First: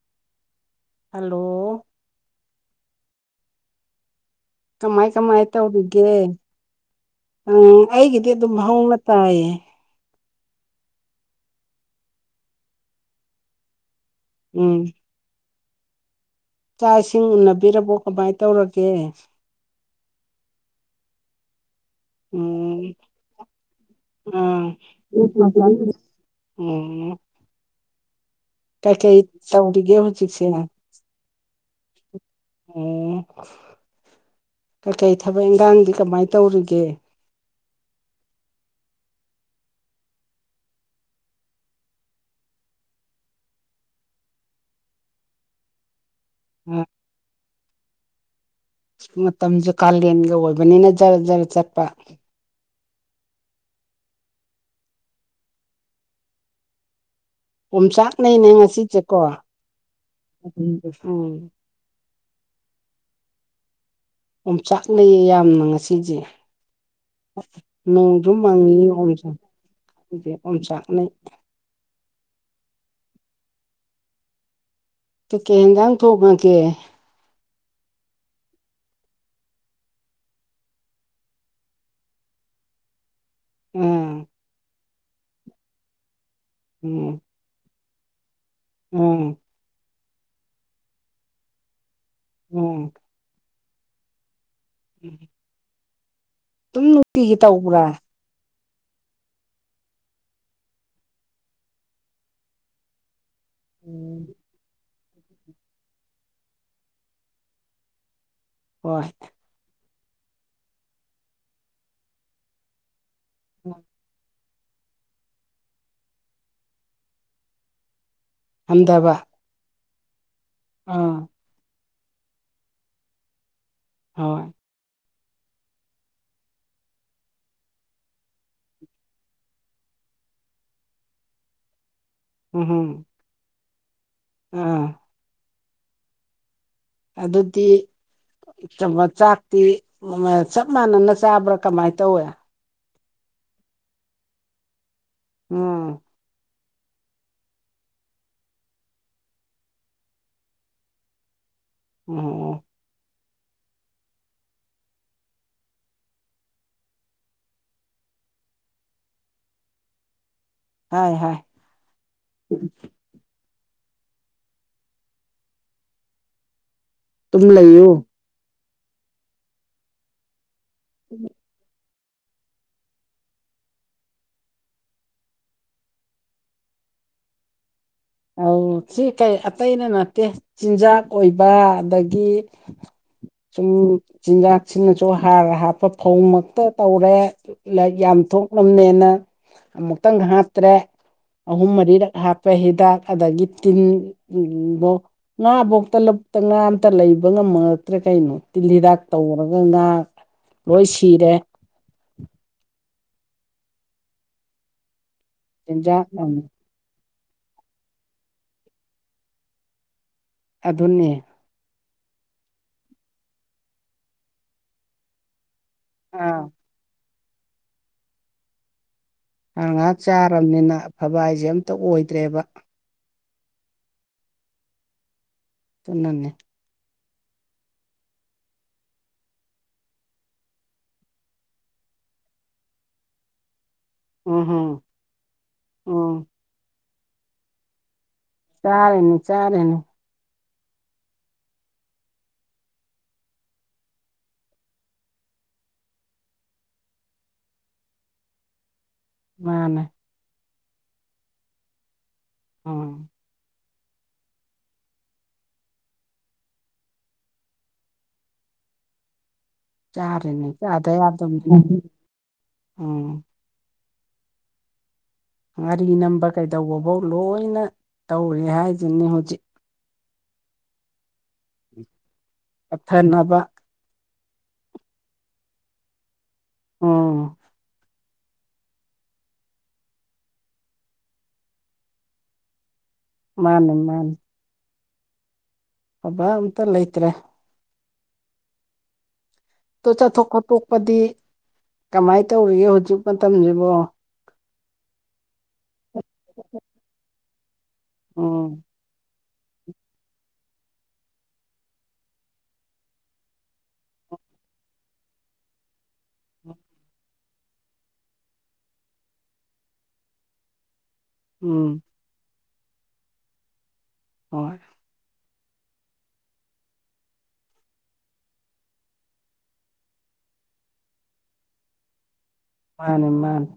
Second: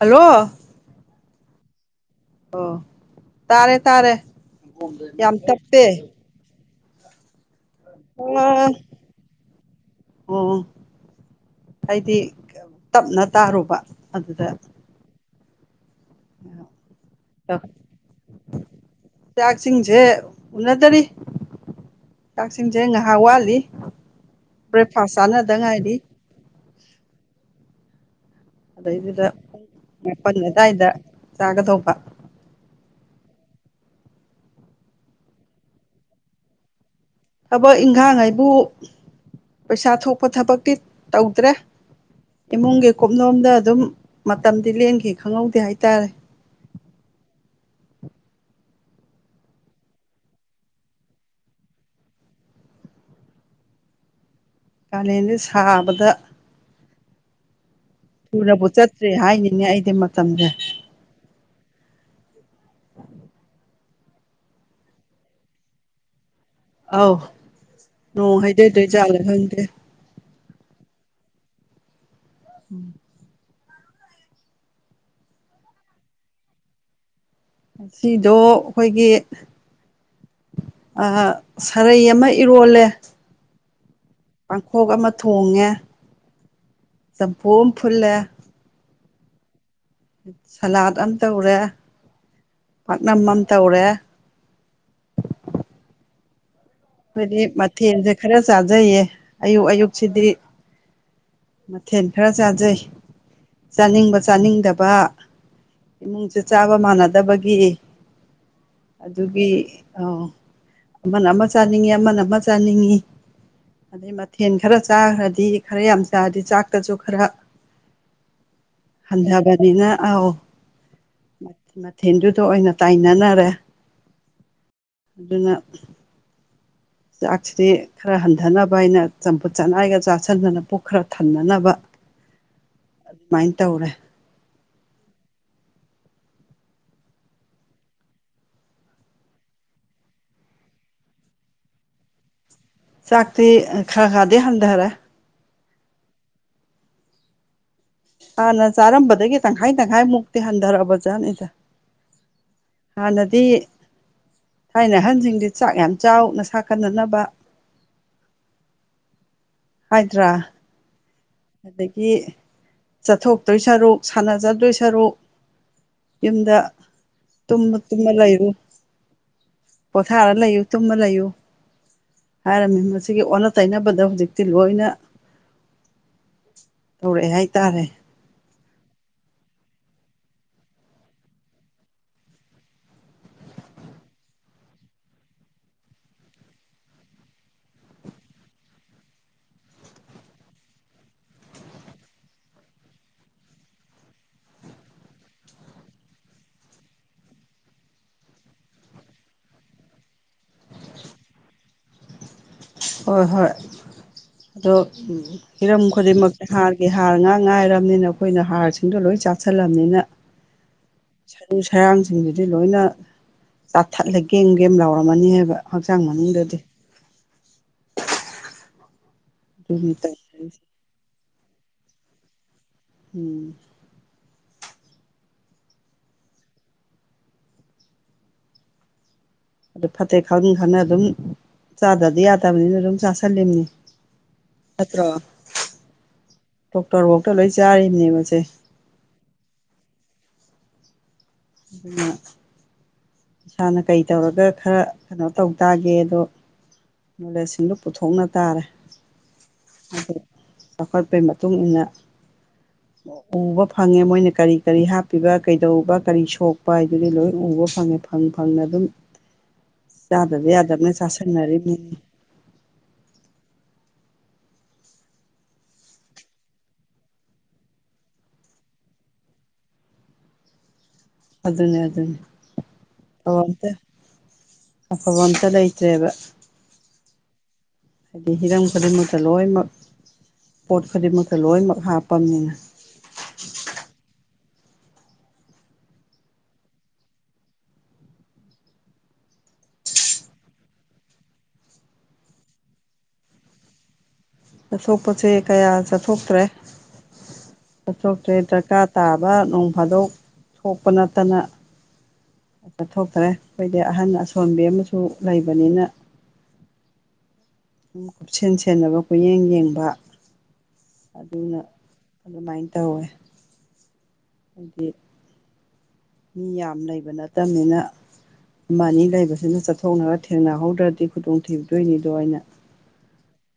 Hello hello ꯑꯣ ꯇꯥꯔꯦ ꯇꯥꯔꯦ ꯀꯃꯥꯏ ꯌꯥꯝ ꯀꯃꯥꯏ ꯇꯞꯄꯦ ꯇꯧꯔꯤꯒꯦ ꯎꯝ ꯑꯩꯒꯤꯗꯤ ꯑꯗꯨꯝ ꯑꯣ ꯍꯧꯅ ꯇꯥꯏꯌꯦ ꯍꯑꯩꯗꯤ ꯇꯞꯅ ꯇꯥꯔꯨꯕ ꯑꯗꯨꯗ ꯎꯝ ꯆꯥꯛ ꯏꯁꯤꯡ ꯎꯅꯕꯤꯔꯕꯣ ꯀꯃꯥꯏ ꯇꯧꯔꯒꯦ ꯁꯦ ꯎꯟꯅꯗꯔ꯭ꯤ ꯆꯥꯛꯏꯁꯤꯡꯁꯦ ꯎꯝ ꯉꯥꯏꯍꯥꯛ ꯋꯥꯠꯂꯤ ꯑꯥ ꯕ꯭ꯔꯦꯛꯐꯥꯁ ꯆꯥꯅꯗ ꯉꯥꯏꯔꯤ ꯎꯝ ꯀꯩꯀꯩ ꯑꯗꯩꯗꯨꯗ ꯇꯧꯔꯤꯒꯦ ꯃꯥꯄꯟ ꯍꯧꯖꯤꯛꯁꯦ ꯑꯗꯥꯏꯗ ꯆꯥꯒꯗꯣꯕ ꯑꯣ ꯀꯀꯩ ꯊꯕꯛ ꯏꯟꯈꯥꯡꯗꯤ ꯀꯃꯥꯏ ꯇꯧꯔꯤꯒꯦ ꯊꯕꯛ ꯏꯪꯈꯥꯡ ꯍꯥꯏꯕꯨ ꯄꯩꯁꯥ ꯊꯣꯛꯄ ꯊꯕꯛꯇꯤ ꯇꯧꯗ꯭ꯔꯦ ꯏꯃꯨꯡꯒꯤ ꯀꯨꯞꯅꯣꯝꯗ ꯑꯗꯨꯝ ꯃꯇꯝꯗꯤ ꯂꯦꯟꯈꯤ ꯈꯪꯍꯧꯗꯦ ꯍꯥꯏꯇꯥꯔꯦ ꯎꯝ [unintelligible] ꯃꯇꯝꯁꯨ ꯀꯥꯂꯦꯟꯒ ꯑꯣꯏꯕꯅꯤꯅ ꯖꯔ ꯖꯔ ꯆꯠꯄ ꯀꯥꯂꯦꯟꯗꯤ ꯁꯕꯗ ꯑꯣꯝꯆꯥꯛꯅꯩꯅꯦ ꯆꯠꯇ꯭ꯔꯦ ꯉꯁꯤꯁꯦꯀꯣ ꯍꯥꯏꯅꯤꯅꯦ ꯑꯩꯗꯤ ꯃꯇꯝꯁꯦ ꯎꯝ ꯑꯣꯝꯆꯥꯛꯅꯩꯌꯦ ꯌꯥꯝꯅ ꯉꯁꯤꯁꯦ ꯑꯧ ꯅꯣꯡꯁꯨ ꯅꯣꯡ ꯃꯡꯉꯤ ꯍꯩꯊꯗꯣꯏ ꯖꯥꯠꯂ ꯈꯪꯗꯦ ꯑꯣꯝ ꯆꯥꯛꯅꯩ꯫ [inaudible] ꯀꯥꯀꯩ ꯏꯟꯁꯥꯡ ꯊꯣꯡꯉꯥꯒꯦ ꯉꯁꯤꯗꯣ ꯑꯩꯈꯣꯏꯒꯤ ꯑ ꯁꯥꯔꯩ ꯑꯃ ꯏꯔꯣꯜꯂꯦ ꯎꯝ ꯄꯥꯡꯈꯣꯛ ꯑꯃ ꯊꯣꯡꯉꯦ ꯎꯝ ꯆꯝꯐꯨ ꯑꯃ ꯐꯨꯠꯂꯦ ꯎꯝ ꯁꯂꯥꯠ ꯑꯃ ꯇꯧꯔꯦ ꯎꯝ ꯄꯥꯛꯅꯝ ꯑꯃ ꯇꯧꯔꯦ ꯎꯝ ꯈꯣꯏꯗꯤ ꯃꯊꯦꯜꯁꯦ ꯈꯔ ꯆꯥꯖꯩꯌꯦ ꯑꯌꯨꯛ ꯑꯌꯨꯛꯁꯤꯗꯤ ꯃꯊꯦꯜ ꯈꯔ ꯆꯥꯖꯩ ꯆꯥꯅꯤꯡꯕ ꯎꯝ ꯆꯥꯅꯤꯡꯗꯕ ꯏꯃꯨꯡꯁꯦ ꯆꯥꯕ ꯃꯥꯟꯅꯗꯕꯒꯤ ꯍꯣꯏ ꯑꯗꯨꯒꯤ ꯑꯣ ꯑꯃꯅ ꯑꯃ ꯆꯥꯅꯤꯡꯏ ꯑꯃꯅ ꯑꯃ ꯆꯥꯅꯤꯡꯉꯤ ꯑꯗꯩꯩ ꯊꯦꯟ ꯈꯔ ꯆꯥꯈ꯭ꯔꯗꯤ ꯈꯔ ꯌꯥꯝ ꯆꯥꯔꯗꯤ ꯆꯥꯛꯇꯁꯨ ꯈꯔ ꯍꯟꯊꯕ ꯍꯟꯗꯕꯅꯤꯅ ꯑ ꯑꯣ ꯑꯥ ꯊꯦꯟꯗꯨꯗ ꯑꯣꯏꯅ ꯇꯥꯏꯅꯅꯔꯦ ꯍꯣꯏ ꯑꯗꯨꯅ ꯆꯥꯛꯁꯤꯗꯤ ꯈꯔ ꯍꯟꯊꯅꯕ ꯑꯩꯅ ꯆꯝꯐꯨꯠ ꯆꯅꯥꯏꯒ ꯆꯥꯁꯤꯟꯗꯅ ꯄꯨꯛ ꯈꯔ ꯊꯟꯅꯅꯕ ꯎꯝ ꯍꯝ ꯑꯗꯨꯃꯥꯏꯅ ꯇꯧꯔꯦ ꯑꯥ ꯑꯗꯨꯗꯗꯤ ꯆꯥꯛꯇꯤ ꯆꯞ ꯃꯥꯟꯅꯅ ꯆꯥꯕ꯭ꯔꯥ ꯀꯃꯥꯏꯅ ꯇꯧꯋꯦ ꯆꯥꯛꯇ ꯈꯔ ꯈꯥꯗꯦ ꯍꯟꯗ ꯍꯔ ꯑꯝ ꯍꯥꯟꯅ ꯆꯥꯔꯝꯕꯗꯒꯤ ꯇꯪꯈꯥꯏ ꯇꯪꯈꯥꯏꯃꯨꯛꯇꯤ ꯍꯟꯊꯔꯛꯑꯕꯖꯥꯠꯅꯤꯗꯦ ꯎꯝ ꯑꯅꯗꯤ ꯊꯥꯏꯅ ꯑꯍꯟꯁꯤꯡꯗꯤ ꯆꯥꯛ ꯌꯥꯝ ꯆꯥꯎꯅ ꯁꯥ ꯀꯅꯅꯕ [inaudible] ꯍꯥꯏꯗ꯭ꯔꯥ ꯍꯥꯏ ꯍꯥꯏ ꯑꯗꯒꯤ ꯆꯠꯊꯣꯛ ꯑꯗꯨꯣꯏ ꯁꯔꯨꯛ ꯁꯥꯟꯅꯖꯗꯣꯏ ꯁꯔꯨꯛ ꯌꯨꯝꯗ ꯑꯗꯨꯝ ꯇꯨꯝꯃ ꯂꯩꯌꯨ ꯇꯨꯝꯃ ꯂꯩꯔꯨ ꯄꯣꯊꯥꯔ ꯂꯩꯌꯨ ꯇꯨꯝꯃ ꯂꯏꯣ ꯍꯥꯏꯔꯝꯃꯤ ꯃꯁꯤꯒꯤ ꯑꯣꯟꯅ ꯇꯩꯅꯕꯗ ꯍꯧꯖꯤꯛꯇꯤ ꯂꯣꯏꯅ ꯇꯧꯔꯛꯑꯦ ꯍꯥꯏꯇꯥꯔꯦ ꯑꯥꯎ ꯁꯤ ꯀꯩ ꯑꯇꯩꯅ ꯅꯠꯇꯦ ꯆꯤꯟꯖꯥꯛ ꯑꯣꯏꯕ ꯑꯗꯒꯤ ꯁꯨꯝ ꯆꯤꯟꯖꯥꯛꯁꯤꯅꯁꯨ ꯍꯥꯔ ꯍꯥꯞꯄ ꯐꯧꯃꯛꯇ ꯇꯧꯔꯦ ꯂꯥꯏ ꯌꯥꯝ ꯆꯊꯣꯛꯂꯝꯅꯦꯅ ꯑꯃꯨꯛꯇꯪ ꯍꯥꯞꯇ꯭ꯔꯦ ꯑꯍꯨꯝ ꯃꯔꯤꯔꯛ ꯍꯥꯞꯄ ꯍꯤꯗꯥꯛ ꯑꯗꯒꯤ ꯇꯤꯟꯧ ꯉꯥ ꯐꯧꯇ ꯂꯨꯞꯇ ꯉꯥ ꯑꯇ ꯂꯩꯕ ꯉꯝꯃꯛꯇ꯭ꯔꯦ ꯀꯩꯅꯣ ꯇꯤꯜ ꯍꯤꯗꯥꯛ ꯇꯧꯔꯒ ꯉꯥ ꯂꯣꯏ ꯁꯤꯔꯦ ꯍꯣꯏ ꯍꯣꯏ ꯑꯗꯣ ꯍꯤꯔꯝ ꯆꯤꯟꯖꯥꯛ ꯈꯨꯗꯤꯡꯃꯛꯇꯤ ꯍꯥꯒꯦ ꯍꯥꯔ ꯉꯥ ꯉꯥꯏꯔꯕꯅꯤꯅ ꯑꯩꯈꯣꯏꯅ ꯍꯥꯔꯁꯤꯡꯗꯣ ꯂꯣꯏ ꯆꯥꯛꯥꯁꯜꯂꯕꯅꯤꯅ ꯑꯗꯨꯗꯅꯦ ꯈꯔꯥꯡꯁꯤꯡꯗꯨꯗꯤ ꯂꯣꯏꯅ ꯆꯥꯊꯠꯂꯦꯒꯦꯝ ꯒꯦꯝ ꯂꯥꯎꯔꯝꯃꯅꯤ ꯍꯥꯏꯕ ꯍꯛꯆꯥꯡ ꯑꯥ ꯃꯅꯤꯡꯗꯗꯤ ꯑ ꯑꯗꯨꯅꯤ ꯉꯥꯍꯥꯛ ꯇꯧꯔꯤꯁꯦ ꯆꯥꯔꯕꯅꯤꯅ ꯑꯐꯕ ꯍꯥꯏꯖꯦ ꯑꯝꯇ ꯑꯣꯏꯗ꯭ꯔꯦꯕ ꯎꯝ ꯇꯨꯅꯅꯦ ꯑꯗꯨ ꯐꯠꯇꯦ ꯈꯪ ꯈꯪꯅ ꯑꯗꯨꯝ ꯆꯥꯗꯔꯗꯤ ꯌꯥꯗꯕꯅꯤꯅ ꯑꯗꯨꯝ ꯆꯥꯥꯁꯜꯂꯤꯅꯦ ꯎꯝ ꯍꯝ ꯎꯝ ꯗꯣꯛꯇꯔ ꯕꯧꯇ ꯂꯣꯏ ꯆꯥꯔꯤꯕꯅꯦꯕ ꯁ ꯆꯥꯔꯦꯅꯦ ꯆꯥꯔꯦꯅꯦ ꯑꯗꯨꯅ ꯏꯁꯥꯅ ꯀꯩ ꯇꯧꯔꯒ ꯈꯔ ꯀꯩꯅꯣ ꯇꯧ ꯇꯥꯗꯤ ꯑꯗꯣ ꯅꯣꯂꯦꯁ ꯁꯤꯡꯗꯨ ꯄꯨꯊꯣꯛꯅ ꯇꯥꯔꯦ ꯃꯥꯅꯦ ꯑꯗꯨ ꯆꯥꯎꯈꯠꯄꯩ ꯃꯇꯨꯡꯏꯟꯅ ꯎꯝ ꯎꯕ ꯐꯪꯉꯦ ꯃꯣꯏꯅ ꯀꯔꯤ ꯀꯔꯤ ꯍꯥꯞꯄꯤꯕ ꯀꯩꯗꯧꯕ ꯀꯔꯤ ꯁꯣꯛꯄ ꯍꯥꯏꯗꯨꯗꯤ ꯂꯣꯏ ꯎꯕ ꯐꯪꯉꯦ ꯐꯪ ꯐꯪꯅ ꯑꯗꯨꯝ ꯆꯥꯔꯅꯤ ꯆꯥꯗꯕ ꯆꯥꯗ ꯌꯥꯗꯕꯅ ꯌꯥꯗ ꯆꯥꯁꯟꯅꯔꯤꯕꯅꯤ ꯑꯧ ꯉꯥꯔꯤ ꯅꯝꯕ ꯀꯩꯗꯧꯕꯕꯧ ꯂꯣꯏꯅ ꯇꯧꯔꯦ ꯍꯥꯏꯖꯤꯅꯤ ꯍꯧꯖꯤꯛ ꯑꯗꯨꯅꯦ ꯑꯗꯨꯅꯦ ꯄꯠꯊꯅꯕ ꯇꯧꯍꯟꯇꯦ ꯑꯐꯕ ꯑꯝꯇ ꯂꯩꯇ꯭ꯔꯦꯕ ꯎꯝ ꯍꯥꯏꯗꯤ ꯍꯤꯔꯝ ꯈꯨꯗꯤꯡꯃꯛꯇ ꯂꯣꯏꯃꯛ ꯄꯣꯠ ꯈꯨꯗꯤꯡꯃꯛꯇ ꯂꯣꯏꯃꯛ ꯍꯥꯞꯄꯅꯤꯅ ꯃꯥꯅꯦ ꯃꯥꯅꯤ ꯐꯕ ꯑꯝꯇ ꯂꯩꯇ꯭ꯔꯦ ꯇꫭ ꯆꯠꯊꯣꯛ ꯈꯣꯠꯇꯣꯛꯄꯗꯤ ꯀꯃꯥꯏ ꯇꯧꯔꯤꯒꯦ ꯍꯧꯖꯤꯛ ꯃꯇꯝꯖꯤꯕꯣ ꯆꯠꯊꯣꯛꯄꯁꯦ ꯀꯌꯥ ꯆꯠꯊꯣꯛꯇꯔꯦ ꯎꯝ ꯗꯔꯀꯥꯔ ꯇꯥꯕ ꯅꯣꯡ ꯐꯥꯗꯣꯛ ꯊꫭꯛꯄ ꯅꯠꯇꯅ ꯆꯠꯊꯣꯛꯇꯔꯦ ꯑꯈꯣꯏꯗꯤ ꯑꯍꯟ ꯑꯁꯣꯟꯕꯤ ꯑꯃꯁꯨ ꯂꯩꯕꯅꯤꯅ ꯎꯝ ꯁꯨꯝ ꯀꯨꯞꯁꯦꯟ ꯁꯦꯟꯅꯕ ꯀꯨꯌꯦꯡ ꯌꯦꯡꯕ ꯎꯝ ꯑꯗꯨꯃꯥꯏ ꯇꯧꯋꯦ ꯍꯣꯏ ꯑꯗꯤ ꯃꯤ ꯌꯥꯝ ꯂꯩꯕ ꯅꯠꯇꯝꯅꯤꯅ ꯑꯃ ꯑꯅꯤ ꯂꯩꯕꯁꯤꯅ ꯆꯠꯊꯣꯛꯅꯔ ꯊꯦꯡꯅꯍꯧꯗ꯭ꯔꯗꯤ ꯈꯨꯗꯣꯡ ꯊꯤꯗꯣꯏꯅꯤꯗꯣ ꯑꯩꯅ ꯃꯥꯅꯦ ꯃꯥꯅꯦ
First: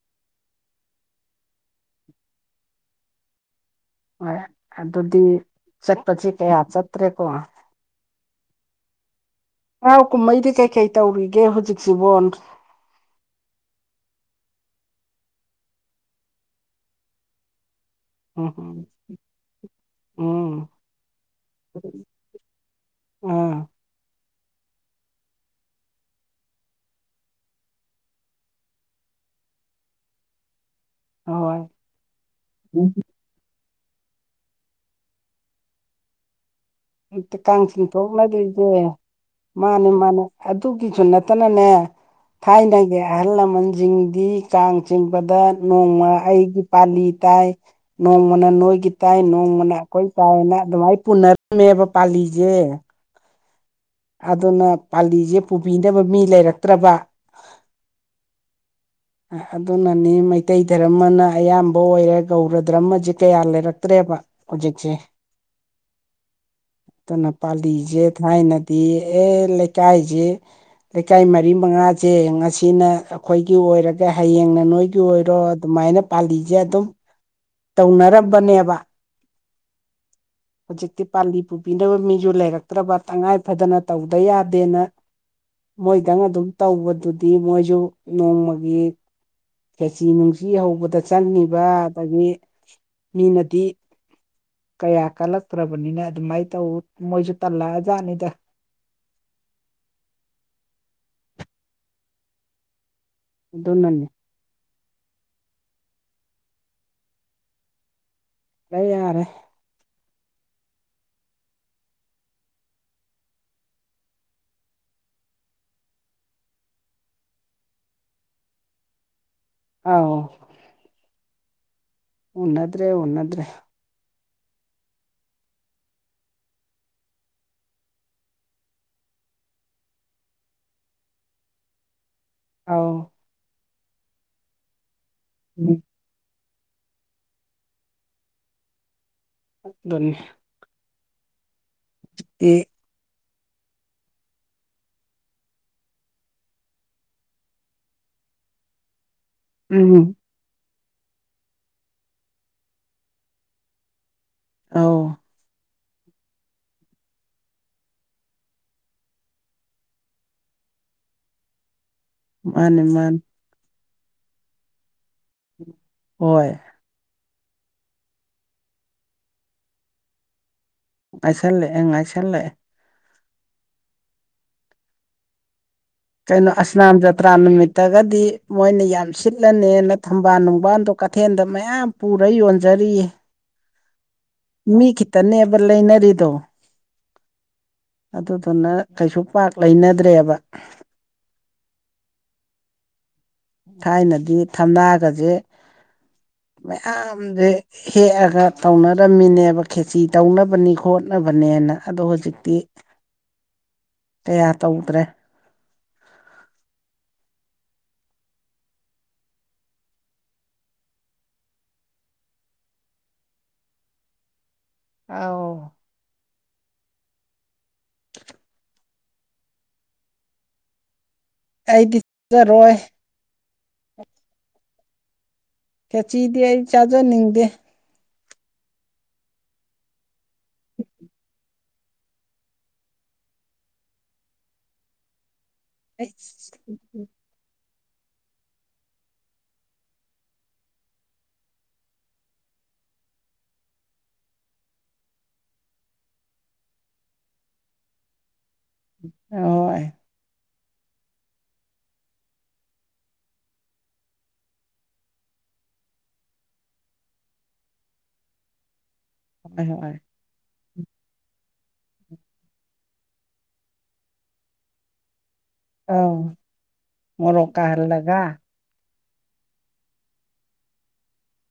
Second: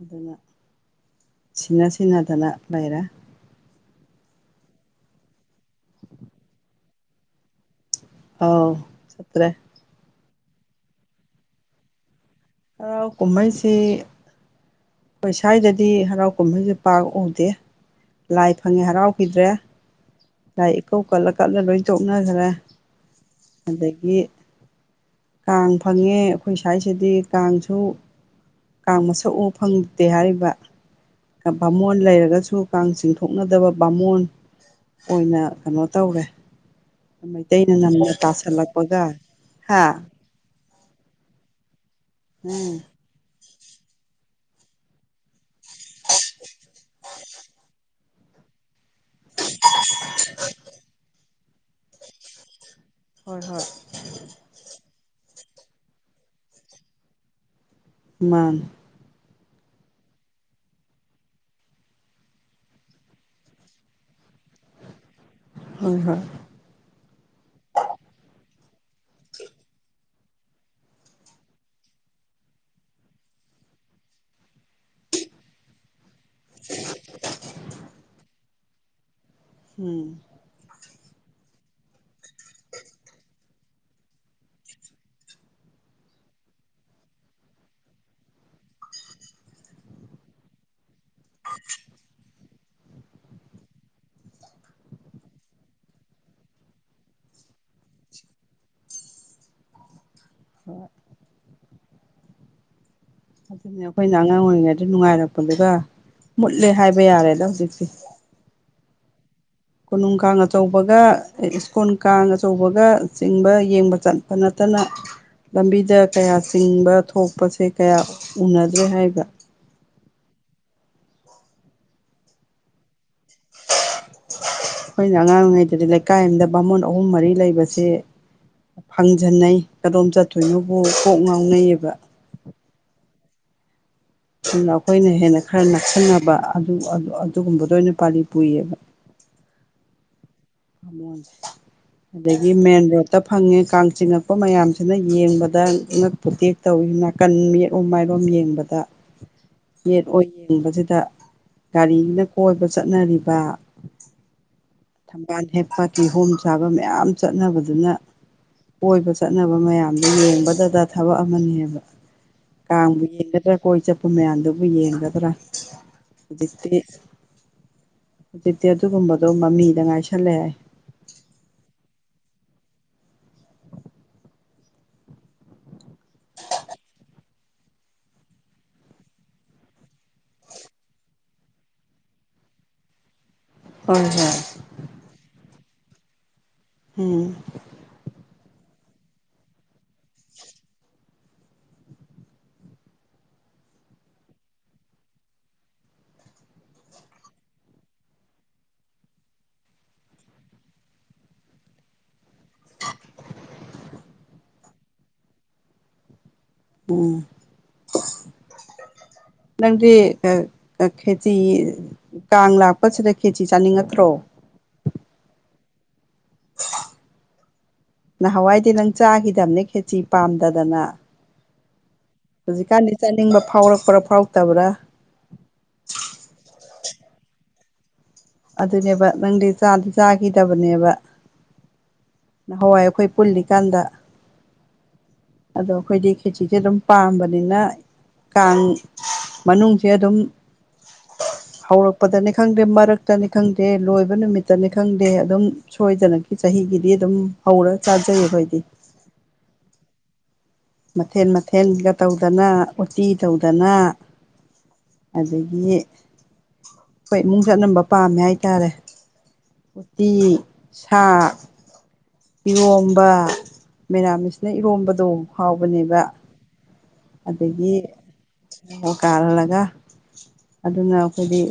ꯑꯗꯨꯅ ꯁꯤꯅ ꯁꯤꯟꯅꯗꯅ ꯂꯩꯔꯦ ꯍꯣꯏ ꯑꯗꯨꯗꯤ ꯆꯠꯄꯁꯦ ꯀꯌꯥ ꯆꯠꯇ꯭ꯔꯦꯀꯣ ꯑꯧ ꯆꯠꯇꯔꯦ ꯍꯔꯥꯎ ꯀꯨꯝꯃꯩꯗꯤ ꯀꯩꯀꯩ ꯇꯧꯔꯤꯒꯦ ꯍꯧꯖꯤꯛꯁꯤꯕꯣ ꯑꯧ ꯀꯨꯝꯃꯩꯁꯤ ꯄꯩꯁꯥꯏꯗꯗꯤ ꯍꯔꯥꯎ ꯀꯨꯝꯃꯩꯖꯦ ꯄꯥꯛ ꯎꯗꯦ ꯂꯥꯏ ꯎꯝ ꯐꯪꯉꯦ ꯍꯔꯥꯎꯈꯤꯗ꯭ꯔꯦ ꯎꯝ ꯂꯥꯏ ꯏꯀꯧ ꯀꯠꯂ ꯀꯠꯂ ꯂꯣꯏ ꯇꯣꯛꯅꯈ꯭ꯔꯦ ꯑꯥ ꯑꯗꯒꯤ ꯀꯥꯡ ꯐꯪꯉꯦ ꯑꯈꯣꯏ ꯁꯥꯏꯁꯤꯗꯤ ꯀꯥꯡꯁꯨ ꯀꯥꯡ ꯃꯁꯛ ꯎ ꯐꯪꯗꯦ ꯍꯥꯏꯔꯤꯕ ꯀ ꯍꯣꯏ ꯕꯥꯝꯃꯣꯟ ꯂꯩꯔꯒꯁꯨ ꯀꯥꯡ ꯆꯤꯡ ꯊꯣꯛꯅꯗꯕ ꯕꯥꯝꯃꯣꯟ ꯑꯣꯏꯅ ꯀꯩꯅꯣ ꯇꯧꯔꯦ ꯍꯧꯇꯤ ꯀꯥꯡ ꯃꯩꯇꯩꯅ ꯆꯤꯟ ꯅꯝꯅ ꯊꯣꯛꯅꯗꯤꯖꯦ ꯇꯥꯁꯜꯂꯛꯄꯒ ꯃꯥꯅꯦ ꯍꯥ ꯃꯥꯅꯦ ꯑꯗꯨꯒꯤꯁꯨ ꯅꯠꯇꯅꯅꯦ ꯎꯝ ꯊꯥꯏꯅꯒꯤ ꯑꯍꯜ ꯂꯃꯟꯖꯤꯡꯗꯤ ꯆꯥꯡ ꯆꯤꯡꯕꯗ ꯅꯣꯡꯃ ꯑꯩꯒꯤ ꯄꯥꯂꯤ ꯇꯥꯏ ꯅꯣꯡꯃꯅ ꯅꯣꯏꯒꯤ ꯇꯥꯏ ꯅꯣꯡꯃꯅ ꯑꯈꯣꯏ ꯇꯥꯏꯅ ꯑꯗꯨꯃꯥꯏꯅ ꯊꫭꯟꯅꯔꯝꯃꯦꯕ ꯄꯥꯜꯂꯤꯖꯦ ꯍꯣꯏ ꯍꯣꯏ ꯑꯗꯨꯅ ꯄꯥꯂꯤꯖꯦ ꯄꯨꯕꯤꯅꯕ ꯃꯤ ꯂꯩꯔꯛꯇ꯭ꯔꯕ ꯃꯥ ꯑꯗꯨꯅꯅꯤ ꯃꯩꯇꯩ ꯙꯔꯃꯅ ꯑꯌꯥꯝꯕ ꯑꯣꯏꯔꯦ ꯒꯧꯔ ꯙꯔꯃꯁꯦ ꯀꯌꯥ ꯂꯩꯔꯛꯇ꯭ꯔꯦꯕ ꯍꯧꯖꯤꯛꯁꯦ ꯍꯣꯏ ꯍꯣꯏ ꯑꯗꯨꯅ ꯄꯥꯂꯤꯁꯦ ꯊꯥꯏꯅ ꯇꯤ ꯑꯦ ꯂꯩꯀꯥꯏꯖ ꯂꯩꯀꯥꯏ ꯃꯔꯤ ꯃꯉꯥꯁꯦ ꯉꯁꯤꯅ ꯑꯩꯈꯣꯏꯒꯤ ꯑꯣꯏꯔꯒ ꯍꯌꯦꯡꯅ ꯅꯣꯏꯒꯤ ꯑꯣꯏꯔꯣ ꯑꯗꯨꯃꯥꯏꯅ ꯄꯥꯜꯂꯤꯁꯦ ꯑꯗꯨꯝ ꯇꯧꯅꯔꯝꯕꯅꯦꯕ ꯎꯝ ꯍꯧꯖꯤꯛꯇꯤ ꯄꯥꯜꯂꯤ ꯄꯨꯕꯤꯅꯕ ꯃꯤꯁꯨ ꯂꯩꯔꯛꯇ꯭ꯔꯕ ꯇꯉꯥꯏ ꯐꯗꯅ ꯇꯧꯗ ꯌꯥꯗꯦꯅ ꯃꯣꯏꯗꯪ ꯑꯗꯨꯝ ꯇꯧꯕꯗꯨꯗꯤ ꯃꯣꯏꯁꯨ ꯅꯣꯡꯃꯒꯤ ꯀꯦꯆꯤ ꯅꯨꯡꯁꯤ ꯍꯧꯕꯗ ꯆꯪꯉꯤꯕ ꯑꯗꯒꯤ ꯃꯤꯅꯗꯤ ꯀꯌꯥ ꯀꯜꯂꯛꯇ꯭ꯔꯕꯅꯤꯅ ꯑꯗꯨꯃꯥꯏꯅ ꯇꯧ ꯃꯣꯏꯁꯨ ꯇꯜꯂꯛꯑ ꯖꯥꯠꯅꯤꯗ ꯍꯣꯏ ꯑꯗꯨꯅꯦ ꯑꯗꯨꯅꯅꯤ ꯑꯩꯈꯣꯏ ꯅꯪꯉꯥꯡ ꯑꯣꯏꯦ ꯑꯗꯨ ꯅꯨꯡꯉꯥꯏꯔꯛꯄꯗꯨꯒ ꯃꯨꯠꯂꯦ ꯍꯥꯏꯕ ꯌꯥꯔꯦꯗ ꯍꯧꯖꯤꯛꯇꯤ ꯇꯌꯥꯔꯦ ꯀꯣꯅꯨꯡ ꯀꯥꯡ ꯑꯆꯧꯕꯒ ꯁ꯭ꯀꯨꯜ ꯀꯥꯡ ꯑꯆꯧꯕꯒ ꯆꯤꯡꯕ ꯌꯦꯡꯕ ꯆꯠꯄ ꯅꯠꯇꯅ ꯂꯝꯕꯤꯗ ꯀꯌꯥ ꯆꯤꯡꯕ ꯊꯣꯛꯄꯁꯦ ꯀꯌꯥ ꯎꯅꯗ꯭ꯔꯦ ꯍꯥꯏꯕ ꯑꯥꯎ ꯎꯟꯅꯗ꯭ꯔꯦ ꯎꯟꯅꯗ꯭ꯔꯦ ꯑꯩꯈꯣꯏꯅ ꯑꯉꯥꯡ ꯑꯣꯏꯔꯤꯉꯩꯗꯗꯤ ꯂꯩꯀꯥꯏ ꯑꯃꯗ ꯕꯥꯃꯣꯟ ꯑꯍꯨꯝ ꯃꯔꯤ ꯂꯩꯕꯁꯦ ꯐꯪꯖꯟꯅꯩ ꯀꯔꯣꯝ ꯆꯠꯇꯣꯏꯅꯣꯕꯨ ꯀꯣꯛ ꯉꯥꯎꯅꯩꯌꯦꯕ ꯑꯥꯎ ꯑꯗꯨꯅ ꯑꯩꯈꯣꯏꯅ ꯍꯦꯟꯅ ꯈꯔ ꯅꯛꯁꯤꯟꯅꯕ ꯑꯗꯨꯒꯨꯝꯕꯗ ꯑꯣꯏꯅ ꯄꯥꯜꯂꯤ ꯄꯨꯏꯌꯦꯕ ꯅꯤ ꯑꯗꯒꯤ ꯃꯦꯟ ꯔꯣꯗ ꯇ ꯐꯪꯉꯦ ꯀꯥꯡ ꯆꯤꯉꯛꯄ ꯃꯌꯥꯝꯁꯤꯅ ꯌꯦꯡꯕꯗ ꯉꯄꯇꯦꯛ ꯇꯧꯏꯤ ꯅꯥꯀꯟ ꯃꯠꯎ ꯃꯥꯏ ꯌꯦꯡꯕꯗ ꯌꯦꯠ ꯎꯝ ꯑꯣꯏ ꯌꯦꯡꯕꯁꯤꯗ ꯒꯥꯔꯤꯅ ꯀꯣꯏꯕ ꯆꯠꯅꯔꯤꯕ ꯑꯧ ꯍꯦ ꯄꯥꯇꯤ ꯍꯣꯝ ꯁꯥꯕ ꯃꯌꯥꯝ ꯆꯠꯅꯕꯗꯨꯅ ꯑꯣꯏꯕ ꯆꯠꯅꯕ ꯃꯌꯥꯝꯗꯨꯣ ꯌꯦꯡꯕꯗꯗ ꯊꯕꯛ ꯑꯃꯅꯦꯕ ꯃꯥꯅꯤ ꯀꯥꯡꯕꯨ ꯃꯥꯅꯤ ꯌꯦꯡꯒꯗ꯭ꯔꯥ ꯀꯣꯏ ꯆꯠꯄ ꯃꯌꯥꯝꯗꯨꯕꯨ ꯌꯦꯡꯒꯗ꯭ꯔꯥ ꯈꯔ ꯍꯣꯏ ꯍꯧꯖꯤꯛꯇꯤ ꯍꯧꯖꯤꯛꯇꯤ ꯑꯗꯨꯒꯨꯝꯕꯗꯣ ꯃꯃꯤꯗ ꯉꯥꯏꯁꯦ ꯆꯂꯦ ꯉꯥꯏꯁꯜꯂꯛꯑꯦ ꯉꯥꯏꯁꯜꯂꯛꯑꯦ ꯀꯩꯅꯣ ꯑꯁꯅꯥꯝ ꯖꯇ꯭ꯔꯥ ꯅꯨꯃꯤꯠꯇꯒꯗꯤ ꯃꯣꯏꯅ ꯌꯥꯝ ꯁꯤꯠꯂꯅꯦꯅ ꯊꯝꯕꯥꯜ ꯅꯨꯡꯕꯥꯟꯗꯣ ꯀꯩꯊꯦꯜꯗ ꯃꯌꯥꯝ ꯄꯨꯔ ꯌꯣꯟꯖꯔꯤꯌꯦ ꯍꯣꯏ ꯍꯣꯏ ꯜ ꯂꯩ ꯏꯅꯔꯤꯗꯣ ꯎꯝ ꯑꯗꯨꯗꯨꯅ ꯀꯩꯁꯨ ꯄꯥꯛ ꯂꯩꯅꯗ꯭ꯔꯦꯕ ꯊꯥꯏꯅꯗꯤ ꯊꯝꯅꯥꯒꯁꯦ ꯃꯌꯥꯝꯁꯦ ꯍꯦꯛꯑꯒ ꯇꯧꯅꯔꯝꯃꯤꯅꯦꯕ ꯈꯦꯆ ꯇꯧꯅꯕꯅꯤ ꯈꯣꯠꯅꯕꯅꯦ ꯑꯗꯣ ꯍꯧꯖꯤꯛ ꯤ ꯀꯌꯥ ꯇꯧꯗ꯭ꯔꯦ ꯎꯝ ꯅꯪꯗꯤ ꯑ ꯈꯦꯇ ꯀꯥꯡ ꯂꯥꯛꯄꯁꯤꯗ ꯀꯦꯖꯤ ꯆꯥꯅꯤꯡꯉꯠꯇ꯭ꯔꯣ ꯑꯥꯎ ꯅꯍꯥꯟꯋꯥꯏꯗꯤ ꯅꯪ ꯆꯥꯈꯤꯗꯕꯅꯦ ꯈꯦꯆꯤ ꯄꯥꯝꯗꯗꯅ ꯑꯩꯗꯤ ꯆꯥꯖꯔꯣꯏ ꯍꯧꯖꯤꯛꯀꯥꯟꯗꯤ ꯆꯥꯅꯤꯡꯕ ꯐꯥꯎꯔꯛꯄ꯭ꯔꯥ ꯐꯥꯎꯔꯛꯇꯕ꯭ꯔꯥ ꯀꯦꯆꯤꯗꯤ ꯑꯩ ꯆꯥꯖꯅꯤꯡꯗꯦ ꯑꯗꯨꯅꯦꯕ ꯅꯪꯗꯤ ꯏ ꯆꯥꯗꯤ ꯆꯥꯈꯤꯗꯕꯅꯦꯕ ꯍꯋꯥꯏ ꯑꯩꯈꯣꯏ ꯄꯨꯜꯂꯤꯀꯥꯟꯗ ꯑꯗꯣ ꯑꯩꯈꯣꯏꯗꯤ ꯑꯩ ꯈꯦꯆꯁꯦ ꯑꯗꯨꯝ ꯄꯥꯝꯕꯅꯤꯅ ꯀꯥꯡ ꯃꯅꯨꯡꯁꯦ ꯑꯗꯨꯝ [unintelligible] ꯍꯧꯔꯛꯄꯗꯅꯤ ꯈꯪꯗꯦ ꯃꯔꯛꯇꯅꯤ ꯈꯪꯗꯦ ꯂꯣꯏꯕ ꯅꯨꯃꯤꯠꯇꯅꯤ ꯈꯪꯗꯦ ꯑꯗꯨꯝ ꯁꯣꯏꯗꯅꯒꯤ ꯆꯍꯤꯒꯤꯗꯤ ꯗꯤ ꯑꯗꯨꯝ ꯍꯧꯔ ꯆꯥꯖꯩꯌꯦꯈꯣꯏꯗꯤ ꯍꯣꯏ ꯃꯊꯦꯟ ꯃꯊꯦꯜꯒ ꯇꯧꯗꯅ ꯎꯇꯤ ꯇꯧꯗꯅ ꯑꯗꯒꯤ ꯑꯩꯈꯣꯏ ꯏꯃꯨꯡ ꯆꯠꯂꯝꯅꯕ ꯄꯥꯝꯃꯦ ꯍꯥꯏꯇꯥꯔꯦ ꯍꯣꯏ ꯍꯣꯏ ꯎꯇꯤ ꯁꯥ ꯏꯔꯣꯝꯕ ꯃꯦꯔꯥꯃꯤꯁꯅ ꯏꯔꯣꯝꯕꯗꯣ ꯍꯥꯎꯕꯅꯦꯕ ꯑꯧ ꯃꯣꯔꯣꯛ ꯑꯗꯒꯤ ꯀꯥꯍꯜꯂꯒ ꯀꯥꯜꯂꯒ ꯑꯗꯨꯅ ꯑꯩꯈꯣꯏꯗꯤ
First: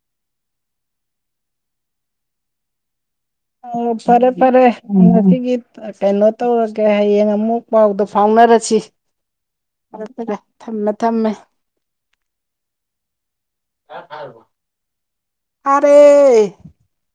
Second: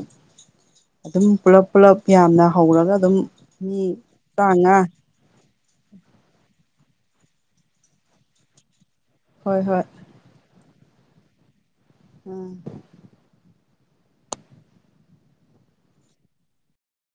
ꯑꯗꯨꯝ ꯄꯨꯂꯞ ꯄꯨꯂꯞ ꯌꯥꯝꯅ ꯍꯧꯔꯒ ꯑꯗꯨꯝ ꯑ ꯃꯤ ꯐꯔꯦ ꯇꯔꯥꯃꯉꯥ ꯐꯔꯦꯁꯤ ꯀꯩꯅꯣ ꯇꯧꯔꯒꯦ ꯍꯌꯦꯡ ꯑꯃꯨꯛ ꯄꯥꯎꯗꯣ ꯐꯥꯎꯅꯔꯁꯤ ꯍꯣꯏ ꯍꯣꯏ ꯊꯝꯃ ꯊꯝꯃꯦ ꯑꯥ ꯑꯔꯦ [unintelligible]